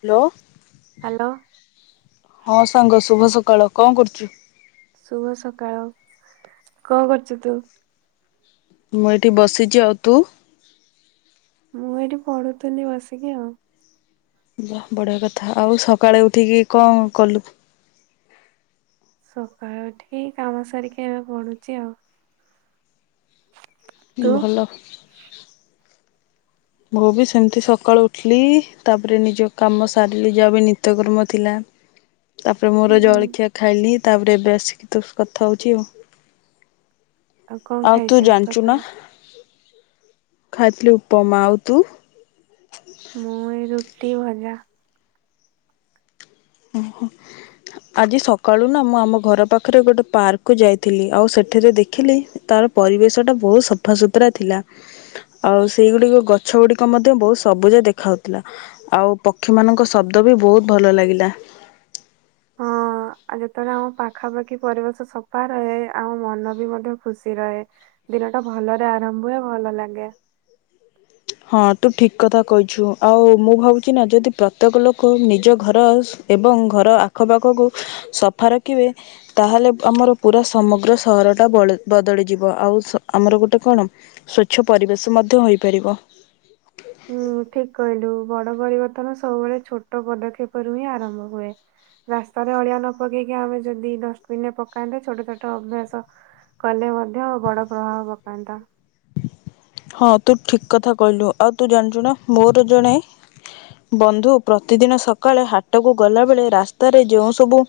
Hello. Hello. ହଁ ସାଙ୍ଗ ଶୁଭ ସକାଳ କଣ କରୁଛୁ? ଶୁଭ ସକାଳ। କଣ କରୁଛୁ ତୁ? ମୁଁ ଏଇଠି ବସିଛି। ଆଉ ତୁ? ମୁଁ ଏଇଠି ପଢୁଥିଲି ବସିକି ଆଉ। ବଢିଆ କଥା। ଆଉ ସକାଳେ ଉଠିକି କଣ କଲୁ? ସକାଳୁ ଉଠିକି କାମ ସାରିକି ଏବେ ପଢ଼ୁଛି ଆଉ। ତୁ? ହଁ ଭଲ। ମୁଁ ବି ସେମିତି ସକାଳୁ ଉଠିଲି ତାପରେ ନିଜ କାମ ସାରିଲି ଯାହା ବି ନିତ୍ୟକର୍ମ ଥିଲା। [inaudible] ତାପରେ ହୁଁ ମୋର ହୁଁ ଜଳଖିଆ ଖାଇଲିି ତାପରେ ଏବେ ଆସିକି ତ କଥା ହଉଛି ଆଉ। କଣ ଆଉ ତୁ ଖାଇଛୁ ଜାଣିଛୁ ନା ସକାଳେ? ଖାଇଥିଲି ଉପମା। ଆଉ ତୁ? ମୁଁ ଏ ରୁଟି ଭଜା। [inaudible] ଆଜି ସକାଳୁ ନା ମୁଁ ଆମ ଘର ପାଖରେ ଗୋଟେ ପାର୍କକୁ ଯାଇଥିଲି। ଆଉ ସେଠାରେ ଦେଖିଲି ତାର ପରିବେଶଟା ବହୁତ ସଫା ସୁୁତୁରା ଥିଲା। ଆଉ ସେଇଗୁଡ଼ିକ ଗଛ ଗୁଡ଼ିକ ମଧ୍ୟ ବହୁତ ସବୁଜ ଦେଖା ହଉଥିଲା। ଆଉ ପକ୍ଷୀମାନଙ୍କ ଶବ୍ଦ ବି ବହୁତ ଭଲ ଲାଗିଲା। ହଁ ଆଉ ଯେତେବେଳେ ଆମ ପାଖାପାଖି ପରିବେଶ ସଫା ରହେ ଆମ ମନ ବି ମଧ୍ୟ ଖୁସି ରହେ। ଦିନ ଟା ଭଲରେ ଆରମ୍ଭ ହୁଏ ଭଲ ଲାଗେ। ହଁ ତୁ ଠିକ କଥା କହିଛୁ ଆଉ ମୁଁ ଭାବୁଛି ନା ଯଦି ପ୍ରତ୍ୟେକ ଲୋକ ନିଜ ଘର ଆଉ ଏବଂ ଘର ଆଖପାଖକୁ ସଫା ରଖିବେ। ତାହେଲେ ଆମର ପୁରା ସମଗ୍ର ସହରଟା ବଳ ବଦଳିଯିବ ଆଉ ଆମର ଗୋଟେ କଣ? ସ୍ଵଚ୍ଛ ପରିବେଶ ମଧ୍ୟ ହୋଇପାରିବ। ହୁଁ ଠିକ କହିଲୁ ବଡ ପରିବର୍ତ୍ତନ ସବୁବେଳେ ଛୋଟ ପଦକ୍ଷେପରୁୁ ହିଁ ଆରମ୍ଭ ହୁଏ। ରାସ୍ତାରେ ଅଳିଆ ନ ପକେଇକି ଆମେ ଯଦି ଡଷ୍ଟବିନ ରେ ପକାନ୍ତେ ଛୋଟ ଛୋଟ ଅଭ୍ୟାସ କଲେ ମଧ୍ୟ ବଡ଼ ପ୍ରଭାବ ପକାନ୍ତା। ହଁ ତୁ ଠିକ କଥା କହିଲୁ। ଆଉ ତୁ ଜାଣିଛୁ ନା ମୋର ଜଣେ ବନ୍ଧୁ ପ୍ରତିଦିନ ସକାଳେ ହାଟକୁ ଗଲା ବେଳେ ରାସ୍ତାରେ ଯଉଁ ସବୁ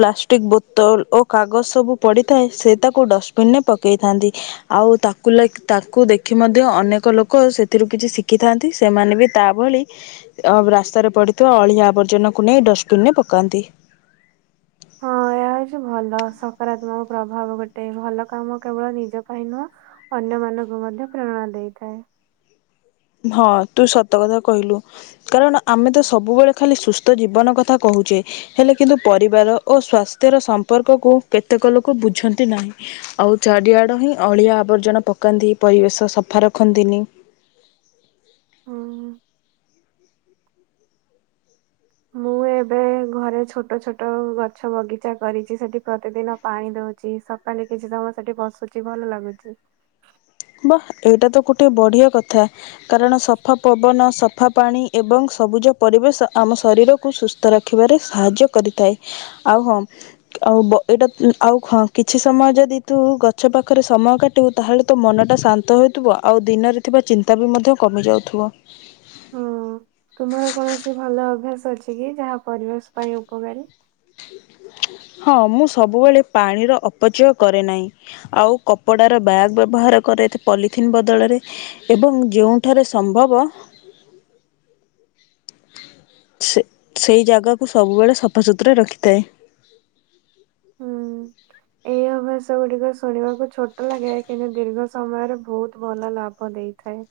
ପ୍ଲାଷ୍ଟିକ ବୋତଲ ଓ କାଗଜ ସବୁ ପଡିଥାଏ ସେ ତାକୁ ଡଷ୍ଟବିନ ରେ ପକେଇଥାନ୍ତି। ଆଉ ତାକୁ ଲାଗି ତାଙ୍କୁ ଦେ ଦେଖି ମଧ୍ୟ ଅନେକ ଲୋକ ସେଥିରୁ କିଛି ଶିଖିଥାନ୍ତି। ସେମାନେ ବି ତା ଭଳି ଅ ରାସ୍ତାରେ ପଡ଼ିଥିବା ଅଳିଆ ଆବର୍ଜନାକୁ ନେଇ ଡଷ୍ଟବିନ୍ ରେ ପକାନ୍ତି। ହଁ ଏହା ହୋଉଛି ଭଲ ସକାରାତ୍ମକ ପ୍ରଭାବ ଗୋଟେ ଭଲ କାମ କେବଳ ନିଜ ପାଇଁ ନୁହଁ ଅନ୍ୟ ମାନଙ୍କୁ ମଧ୍ୟ ପ୍ରେରଣା ଦେଇଥାଏ। ହଁ ତୁ ସତ କଥା କହିଲୁ। କାରଣ ଆମେ ତ ସବୁବେଳେ ଖାଲି ସୁସ୍ଥ ଜୀବନ କଥା କହୁଛେ। ହେଲେ କିନ୍ତୁ ପରିବାର ଓ ସ୍ଵାସ୍ଥ୍ୟର ସମ୍ପର୍କକୁ କେତେକ ଲୋକ ବୁଝନ୍ତି ନାହିଁ। ଆଉ ଚାରିଆଡ଼ ହିଁ ଅଳିଆ ଆବର୍ଜନା ପକାନ୍ତି ପରିବେଶ ସଫା ରଖନ୍ତିନି। ହୁଁ। ମୁଁ ଏବେ ଘରେ ଛୋଟ ଛୋଟ ଗଛ ବଗିଚା କରିଛି। ସେଠି ପ୍ରତିଦିନ ପାଣି ଦୋଉଛି ସକ୍ ଖାଲି କିଛି ସମୟ ସେଠି ବସୁଛି ଭଲ ଲାଗୁଛି। ବା ଏଇଟା ତ ଗୋଟେ ବଢିଆ କଥା। କାରଣ ସଫା ପବନ ସଫା ପାଣି ଏବଂ ସବୁଜ ପରିବେଶ ଆମ ଶରୀରକୁ ସୁସ୍ଥ ସ୍ଥ ରଖିବାରେ ସାହାଯ୍ୟ କରିଥାଏ। ଆଉ ହଁ ଆଉ ବ ଏଇଟା ଆଉ କିଛି ସମୟ ଯଦି ତୁ ଗଛ ପାଖରେ ସମୟ କାଟିବୁ ତାହେଲେ ତୋ ମନ ଟା ଶାନ୍ତ ହେଉଥିବ ଆଉ ଦିନରେ ଥିବା ଚିନ୍ତା ବି ମଧ୍ୟ କମି ଯାଉଥିବ। ହଁ ତୁମର କୌଣସି ଭଲ ଅଭ୍ୟାସ ଅଛି କି ଯାହା ପରିବେଶ ପାଇଁ ଉପକାରୀ? ହଁ ମୁଁ ସବୁବେଳେ ପାଣିର ଅପଚୟ କରେ ନାହିଁ। ଆଉ କପଡ଼ାର ବ୍ୟାଗ୍ ବ୍ୟବହାର କରେ ଏ ପଲିଥିନ୍ ବଦଳରେ। ଏବଂ ଯେଉଁଠାରେ ସମ୍ଭବ ସେ ସେହି ଜାଗାକୁ ସବୁବେଳେ ସଫାସୁତୁରା ରଖିଥାଏ। ହୁଁ। ଏହି ଅଭ୍ୟାସଗୁଡିକ ଶୁଣିବାକୁ ଛୋଟ ଲାଗେ। କିନ୍ତୁ ଦୀର୍ଘ ସମୟରେ ବହୁତ ଭଲ ଲାଭ ଦେଇଥାଏ।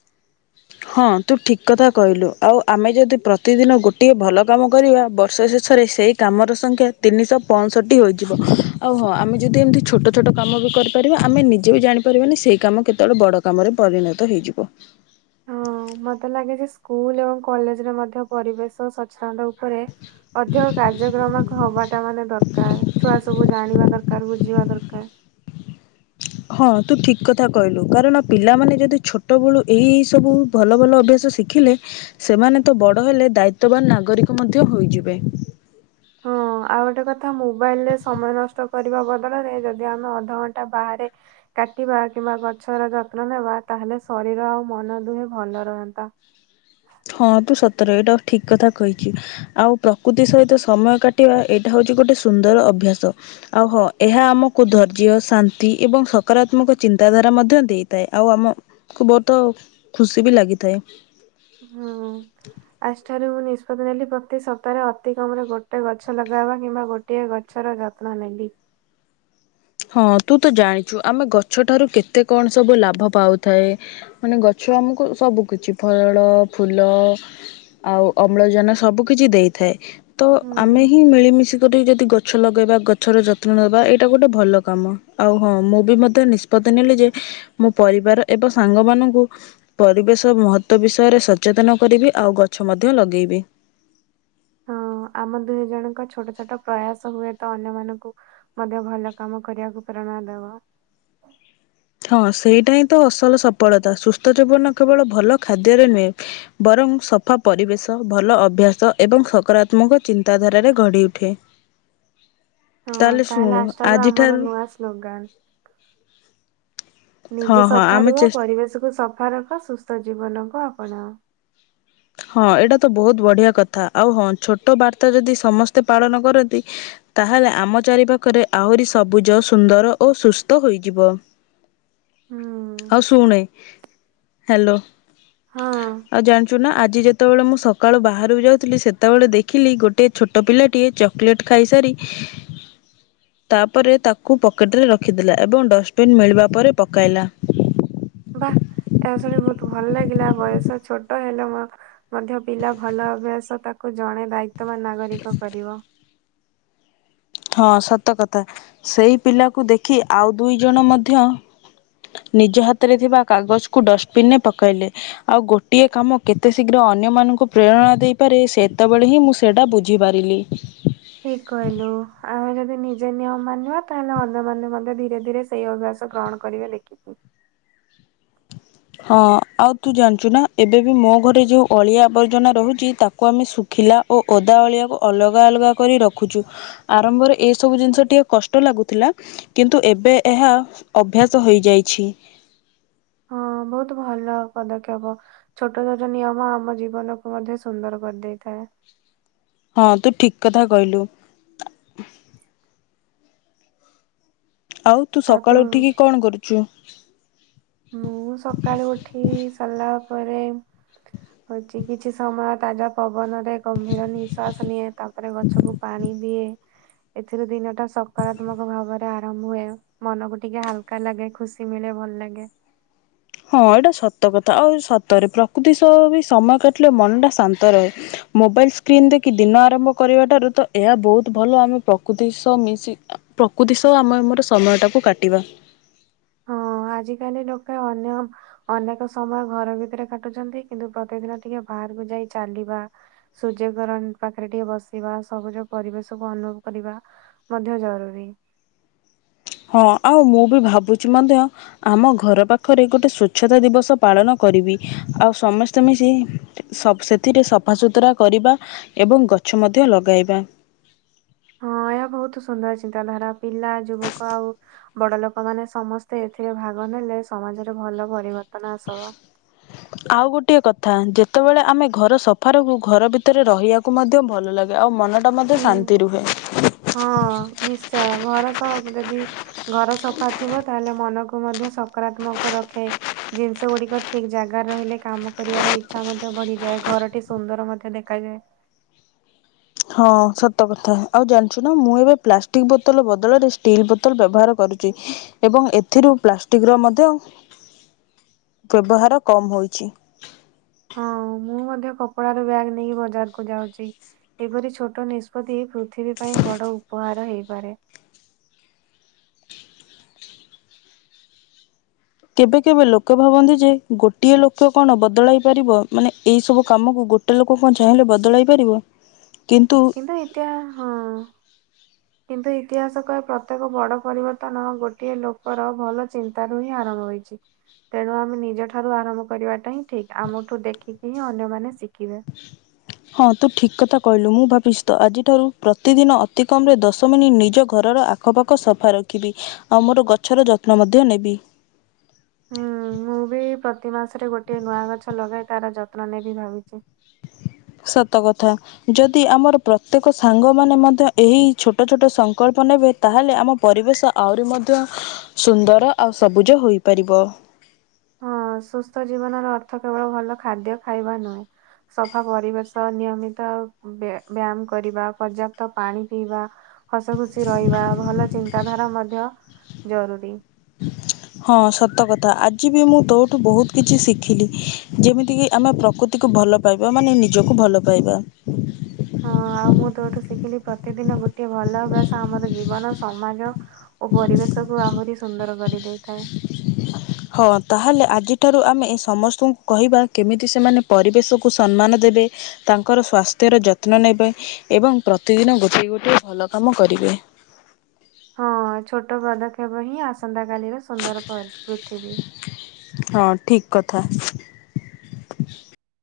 ହଁ ତୁ ଠିକ କଥା କହିଲୁ ଆଉ ଆମେ ଯଦି ପ୍ରତିଦିନ ଗୋଟିଏ ଭଲ କାମ କରିବା ବର୍ଷ ଶେଷ ସରେ ସେହି କାମର ସଂଖ୍ୟା ତିନିଶହ ପଞ୍ଚଷଠି ହୋଇଯିବ। ଆଉ ହଁ ଆମେ ଯଦି ଏମିତି ଛୋଟ ଛୋଟ କାମ ବି କରି ରିବ ଆମେ ନିଜେ ବି ଜାଣିପାରିବାନି ସେଇ କାମ କେତେବେଳେ ବଡ କାମରେ ପରିଣତ ହେଇଯିବ। ହଁ ମତେ ଲାଗେ ଯେ ସ୍କୁଲ ଏବଂ କଲେଜରେ ମଧ୍ୟ ପରିବେଶ ସଚ୍ଛଳନ ଉପରେ ଅଧିକ କାର୍ଯ୍ୟକ୍ରମ ହବାଟା ମାନେ ଦରକାର। ଛୁଆ ସବୁ ଜାଣିବା ଦରକାର ବୁଝିବା ଦରକାର। ହଁ ତୁ ଠିକ୍ କଥା କହିଲୁ। କାରଣ ପିଲାମାନେ ଯଦି ଛୋଟବେଳୁ ଏଇ ସବୁ ଭଲ ଭଲ ଅଭ୍ୟାସ ଶିଖିଲେ ସେମାନେ ତ ବଡ଼ ହେଲେ ଦାୟିତ୍ୱବାନ ନାଗରିକ ମଧ୍ୟ ହୋଇଯିବେ। ହଁ। ଆଉ ଗୋଟେ କଥା ମୋବାଇଲରେ ସମୟ ନଷ୍ଟ କରିବା ବଦଳରେ ଯଦି ଆମେ ଅଧଘଣ୍ଟା ବାହାରେ କାଟିବା କିମ୍ବା ଗଛର ଯତ୍ନ ନେବା ତାହେଲେ ଶରୀର ଆଉ ମନ ଦୁହେଁ ଭଲ ରହନ୍ତା। ହଁ ତୁ ସତରେ ଏଟା ଠିକ କଥା କହିଛୁ। ଆଉ ପ୍ରକୃତି ସହିତ ସମୟ କାଟିବା ଏଇଟା ହଉଛି ଗୋଟେ ସୁନ୍ଦର ଅଭ୍ୟାସ। ଆଉ ହଁ ଏହା ଆମକୁ ଧୈର୍ଯ୍ୟ, ଶାନ୍ତି ଏବଂ ସକାରାତ୍ମକ ଚିନ୍ତାଧାରା ମଧ୍ୟ ଦେଇଥାଏ। ଆଉ ଆମ କୁ ବହୁତ ଖୁସି ବି ଲାଗିଥାଏ। ହୁଁ। ଆଜି ଠାରୁ ମୁଁ ନିଷ୍ପତ୍ତି ନେଲି ପ୍ରତି ସପ୍ତାହରେ ଅତି କମରେ ଗୋଟେ ଗଛ ଲଗେଇବା କିମ୍ବା ଗୋ ଟିଏ ଗଛର ଯତ୍ନ ନେବି। ହଁ ତୁ ତ ଜାଣିଛୁ ଆମେ ଗଛଠାରୁ କେତେ କଣ ସବୁ ଲାଭ ପାଉଥାଏ। ମାନେ ଗଛ ଆମକୁ ସବୁ କିଛି ଫଳ, ଫୁଲ ଆଉ ଅମ୍ଳଜାନ ସବୁ କିଛି ଦେଇଥାଏ। ତ ହୁଁ। ଆମେ ହିଁ ମିଳିମିଶି କରିି ଯଦି ଗଛ ଲଗେଇବା ଗଛର ଯତ୍ନ ନବା ଏଇଟା ଗୋଟେ ଭଲ କାମ। ଆଉ ହଁ ମୁଁ ବି ମଧ୍ୟ ନିଷ୍ପତ୍ତି ନେଲି ଯେ ମୋ ପରିବାର ଏବଂ ସାଙ୍ଗ ମାନଙ୍କୁ ପରିବେଶ ମହତ୍ଵ ବିଷୟରେ ସଚେତନ କରିବି ଆଉ ଗଛ ମଧ୍ୟ ଲଗେଇବି। ହଁ ଆମ ଦୁହିଁ ଜଣଙ୍କ ଛୋଟ ଛୋଟ ପ୍ରୟାସ ହୁଏ ତ ଅନ୍ୟମାନଙ୍କୁ ମଧ୍ୟ ଭଲ କାମ କରିବାକୁ ପ୍ରେରଣା ଦେବ। ହଁ ସେଇଟା ହିଁ ତ ଅସଲ ସଫଳତା ସୁସ୍ଥ ଜୀବନ କେବଳ ଭଲ ଖାଦ୍ୟରେ ନୁହେଁ ବରଂ ସଫା ପରିବେଶ ଭଲ ଅଭ୍ୟାସ ଏବଂ ସକାରାତ୍ମକ ଚିନ୍ତାଧାରାରେ ଗଢି ଉଠେ। ହଁ ତାହେଲେ ଆଜିଠାରୁ ଆମର ନୂଆ ସ୍ଲୋଗାନ ହଁ ନିଜେ ହଁ ସଫା ଆମେ ରୁହ, ଚେଷ୍ଟା ପରିବେଶକୁୁ ସଫା ରଖ, ସୁସ୍ଥ ଜୀବନକୁ ଆପଣାଅ। ହଁ ଏଇଟା ତ ବହୁତ ବଢିଆ କଥା ଆଉ ହଁ ଛୋଟ ବାର୍ତା ଯଦି ସମସ୍ତେ ପାଳନ କରନ୍ତି ତାହେଲେ ଆମ ଚାରିପାଖରେ ଆହୁରି ସବୁଜ ସୁନ୍ଦର ଓ ସୁସ୍ଥ ହୋଇଯିବ। ହୁଁ ହୁଁ। ଶୁଣେ ହ୍ୟାଲୋ ହଁ ଆଉ ଜାଣି ଛୁନା, ଆଜି ଯେତେବେଳେ ମୁଁ ସକାଳୁ ବାହାରକୁ ଯାଉଥିଲି, ସେତେବେଳେ ଦେଖିଲି ଗୋଟିଏ ଛୋଟ ପିଲାଟିଏ ଚ କୋଲେଟ୍ ଖାଇସାରି [inaudible] ତାପରେ ତାକୁ ପକେଟରେ ରଖିଦେଲା ଏବଂ ଡଷ୍ଟବିନ୍ ମିଳିବା ପରେ ପକାଇଲା। ବା ଏହା ଶୁଣି ବହୁତ ଭଲ ଲାଗିଲା ବୟସ ଛୋଟ ହେଲେ ମ ମଧ୍ୟ ପିଲା ଭଲ ଅଭ୍ୟାସ ତାକୁ ଜଣେ ଦାୟିତ୍ଵବାନ ନାଗରିକ କରିବ। ହଁ, ସତ କଥା ସେଇ ପିଲାକୁ ଦେଖି ଆଉ ଦୁଇ ଜଣ ମଧ୍ୟ ନିଜ ହାତରେ ଥିବା କାଗଜକୁ ଡଷ୍ଟବିନରେ ପକାଇଲେ। ଆଉ ଗୋଟିଏ କାମ କେତେ ଶୀଘ୍ର ଅନ୍ୟମାନଙ୍କୁ ପ୍ରେରଣା ଦେଇପାରେ ସେତେବେଳେ ହିଁ ମୁଁ ସେଇଟା ବୁଝିପାରିଲି। ଠିକ କହିଲୁ। ଆମେ ଯଦି ନିଜେ ନିୟମ ମାନିବା ତାହେଲେ ଅନ୍ୟମାନେ ମଧ୍ୟ ଧୀରେ ଧୀରେ ସେଇ ଅଭ୍ୟାସ ଗ୍ରହଣ କରିବେ ଦେଖିବୁ। ହଁ ଆଉ ତୁ ଜାଣିଛୁ ନା ଏବେ ବି ମୋ ଘରେ ଯୋଉ ଅଳିଆ ଆବର୍ଜନା ରହୁଛି ତାକୁ ଆମେ ଶୁ ଖିଲା ଓ ଓଦା ଅଳିଆକୁ ଅଲଗା ଅଲଗା କରି ରଖୁଛୁ। ଆରମ୍ଭରେ ଏଇ ସବୁ ଜିନିଷ ଟିକେ କଷ୍ଟ ଲାଗୁଥିଲା କିନ୍ତୁ ଏବେ ଏହା ଅଭ୍ୟାସ ହେଇଯାଇଛି। ହଁ ବହୁତୁ ଭଲ ପଦକ୍ଷେପ। ଛୋଟ ଛୋଟ ନିୟମ ଆମ ଜୀବନକୁ ମଧ୍ୟ ସୁନ୍ଦର କରିଦେଇଥାଏ। ହଁ ତୁ ଠିକ କଥା କହିଲୁ। ଆଉ ତୁ ସକାଳୁ ଉଠିକି କଣ କରୁଛୁ? ମୁଁ ସକାଳୁ ଉଠି ସରିଲା ପରେ ହଉଛି କିଛି ସମୟ ତାଜା ପବନରେ ଗମ୍ଭୀର ନିଶ୍ୱାସ ନିଏ ତାପରେ ଗଛକୁ ପାଣି ଦିଏ ଏଥିରୁ ଦିନଟା ସକାରାତ୍ମକ ଭାବରେ ଆରମ୍ଭ ହୁଏ ମନକୁ ଟିକେ ହାଲ କା ଲାଗେ ଖୁସି ମିଳେ ଭଲ ଲାଗେ। ହଁ ଏଇଟା ସତ କଥା ଆଉ ସତରେ ପ୍ରକୃତି ସହ ବି ସମୟ କାଟିଲେ ମନଟା ଶାନ୍ତ ରହେ ମୋବାଇଲସ୍ ସ୍କ୍ରିନ୍ ଦେଖି ଦିନ ଆରମ୍ଭ କରିବା ଠାରୁ ତ ଏହା ବହୁତ ଭଲ ଆମେ ପ୍ରକୃତି ସହ ମିଶି ପ୍ରକୃତି ସହ ଆମେ ଆମର ସମୟଟାକୁ କାଟିବା। ହଁ ଆଜିକାଲି ଲୋକେ ଅନ୍ୟ ଅନେକ ସମୟ ଘର ଭିତରେ କାଟୁଛନ୍ତି କିନ୍ତୁ ପ୍ରତିଦିନ ଟିକେ ବାହାରକୁ ଯାଇ ଚାଲିବା ସୂର୍ଯ୍ୟକିରଣ ପାଖରେ ଟିକେ ବସିବା ସବୁଜ ପରିବେଶକୁ ଅନୁଭବ କରିବା ମଧ୍ୟ ଜରୁରୀ। ହଁ ଆଉ ମୁଁ ବି ଭାବୁଛି ମଧ୍ୟ ଆମ ଘର ପାଖରେ ଗୋଟେ ସ୍ଵଚ୍ଛତା ଦିବସ ପାଳନ କରିବି ଆଉ ସମସ୍ତେ ମିଶି ସବ ସେଥିରେ ସଫାସୁତୁରା କରିବା ଏବଂ ଗଛ ମଧ୍ୟ ଲଗାଇବା। ହଁ ଏହା ବହୁତ ସୁନ୍ଦର ଚିନ୍ତାଧାରା ପିଲା ଯୁବକ ଆଉ ବଡ ଲୋକମାନେ ସମସ୍ତେ ଏଥିରେ ଭାଗ ନେଲେ ସମାଜରେ ଭଲ ପରିବର୍ତ୍ତନ ଆସିବ। [unintelligible] ଆଉ ଗୋଟିଏ କଥା ଯେତେବେଳେ ଆମେ ଘର ସଫା ରଖୁ ଘର ଭିତରେ ରହିବାକୁ ମଧ୍ୟ ଭଲ ଲାଗେ ଆଉ ମନ ଟା ମଧ୍ୟ ହୁଁ। ଶାନ୍ତି ରୁହେ। ହଁ ନିଶ୍ଚୟ ଘର ସ ଯଦି ଘର ସଫା ଥିବ ତାହେଲେ ମନକୁ ମଧ୍ୟ ସକାରାତ୍ମକ ରଖେ। ଜିନିଷ ଗୁଡିକ ଠିକ ଜାଗାରେ ରହିଲେ କାମ କରିବାର ଇଚ୍ଛା ମଧ୍ୟ ବଢିଯାଏ ଘରଟି ସୁନ୍ଦର ମଧ୍ୟ ଦେଖାଯାଏ। ହଁ ସତ କଥା ଆଉ ଜାଣିଛୁ ନା ମୁଁ ଏବେ ପ୍ଲାଷ୍ଟିକ ବୋତଲ ବଦଳରେ ଷ୍ଟିଲ୍ ବୋତଲ ବ୍ୟବହାର କରୁଛି। ଏବଂ ଏଥିରୁ ପ୍ଲାଷ୍ଟିକ ର ମଧ୍ୟ ବ୍ୟବହାର କମ ହୋଇଛି। ହଁ ମୁଁ ମଧ୍ୟ କପଡାର ବ୍ୟାଗ ନେଇ ବଜାରକୁୁ ଯାଉଛି। ଏପରି ଛୋଟ ନିଷ୍ପତ୍ତି ପୃଥିବୀ ପାଇଁ ବଡ ଉପହାର ହେଇପାରେ। କେବେ କେବେ ଲୋକ ଭାବନ୍ତି ଯେ ଗୋଟିଏ ଲୋକ କଣ ବଦଳାଇ ପାରିବ? ମାନେ ଏଇ ସବୁ କାମକୁ ଗୋ ଗୋଟେ ଲୋକ କଣ ଚାହିଁଲେ ବଦଳାଇ ପାରିବ? କିନ୍ତୁ। କିନ୍ତୁ ଏତା ହଁ। କିନ୍ତୁ ଇତିହାସ କହେ ପ୍ରତ୍ୟେକ ବଡ ପରିବର୍ତ୍ତନ ଗୋଟିଏ ଲୋକର ଭଲ ଚିନ୍ତାରୁ ହିଁ ଆରମ୍ଭ ହୋଇଛି। ତେଣୁ ଆମେ ନିଜ ଠାରୁ ଆରମ୍ଭ କରିବାଟା ହିଁ ଠିକ ଆମଠୁ ଦେଖିକି ହିଁ ଅନ୍ୟମାନେ ଶିଖିବେ। ହଁ ତୁ ଠିକ୍ କଥା କହିଲୁ ମୁଁ ଭାବିଚି ତ ଆଜିଠାରୁ ପ୍ରତିଦିନ ଅତିକମ ରେ ଦଶ ମିନିଟ୍ ନିଜ ଘରର ଆ ଆଖପାଖ ସଫା ରଖିବି ଆଉ ମୋର ଗଛର ଯତ୍ନ ମଧ୍ୟ ନେବି। ହୁଁ ମୁଁ ବି ପ୍ରତି ମାସରେ ଗୋଟିଏ ନୂଆ ଗଛ ଲଗାଏ ତାର ଯତ୍ନ ନେବି ଭାବିଛି। ସତ କଥା। ଯଦି ଆମର ପ୍ରତ୍ୟେକ ସାଙ୍ଗମାନେ ମଧ୍ୟ ଏହି ଛୋଟ ଛୋଟ ସଂକଳ୍ପ ନେବେ। ତାହେଲେ ଆମ ପରିବେଶ ଆହୁରି ମଧ୍ୟ ସୁନ୍ଦର ଆଉ ସବୁଜ ହୋଇପାରିବ। ଅ ସୁସ୍ଥ ଜୀବନର ଅର୍ଥ କେବଳ ଭଲ ଖାଦ୍ୟ ଖାଇବା ନୁହେଁ। ସଫା ପରିବେଶ ନିୟମିତ ବ୍ୟ-ବ୍ୟାୟାମ କରିବା ପର୍ଯ୍ୟାପ୍ତ ପାଣି ପିଇବା। ହସ ଖୁସି ରହିବା ଭଲ ଚିନ୍ତାଧାରା ମଧ୍ୟ ଜରୁରୀ। ହଁ ସତକଥା ଆଜି ବି ମୁଁ ତୋଠୁ ବହୁତ କିଛି ଶିଖିଲି ଯେମିତିକି ଆମେ ପ୍ରକୃ ତିକୁ ଭଲ ପାଇବା ମାନେ ନିଜକୁ ଭଲ ପାଇବା। ହଁ ଆଉ ମୁଁ ତୋଠୁ ଶିଖିଲି ପ୍ରତିଦିନ ଗୋଟେ ଭଲ ଅଭ୍ୟାସ ଆମର ଜୀବନ ସମାଜ। ଓ ପରିବେଶକୁୁ ଆହୁରି ସୁନ୍ଦର କରି ଦେଇଥାଏ। ହଁ ତାହେଲେ ଆଜିଠାରୁ ଆମେ ଏ ସମସ୍ତଙ୍କୁ କହିବା କେମିତି ସେମାନେ ପରିବେଶକୁ ସନ୍ମାନ ଦେବେ। ତାଙ୍କର ସ୍ୱାସ୍ଥ୍ୟର ଯତ୍ନ ନେବେ ଏବଂ ପ୍ରତିଦିନ ଗୋଟିଏ ଗୋଟିଏ ଭଲ କାମ କରିବେ। ହଁ ଛୋଟ ପଦକ୍ଷେପ ହିଁ ଆସନ୍ତାକାଲିର ସୁନ୍ଦର ପ-ପୃଥିବୀ। ହଁ ଠିକ କଥା।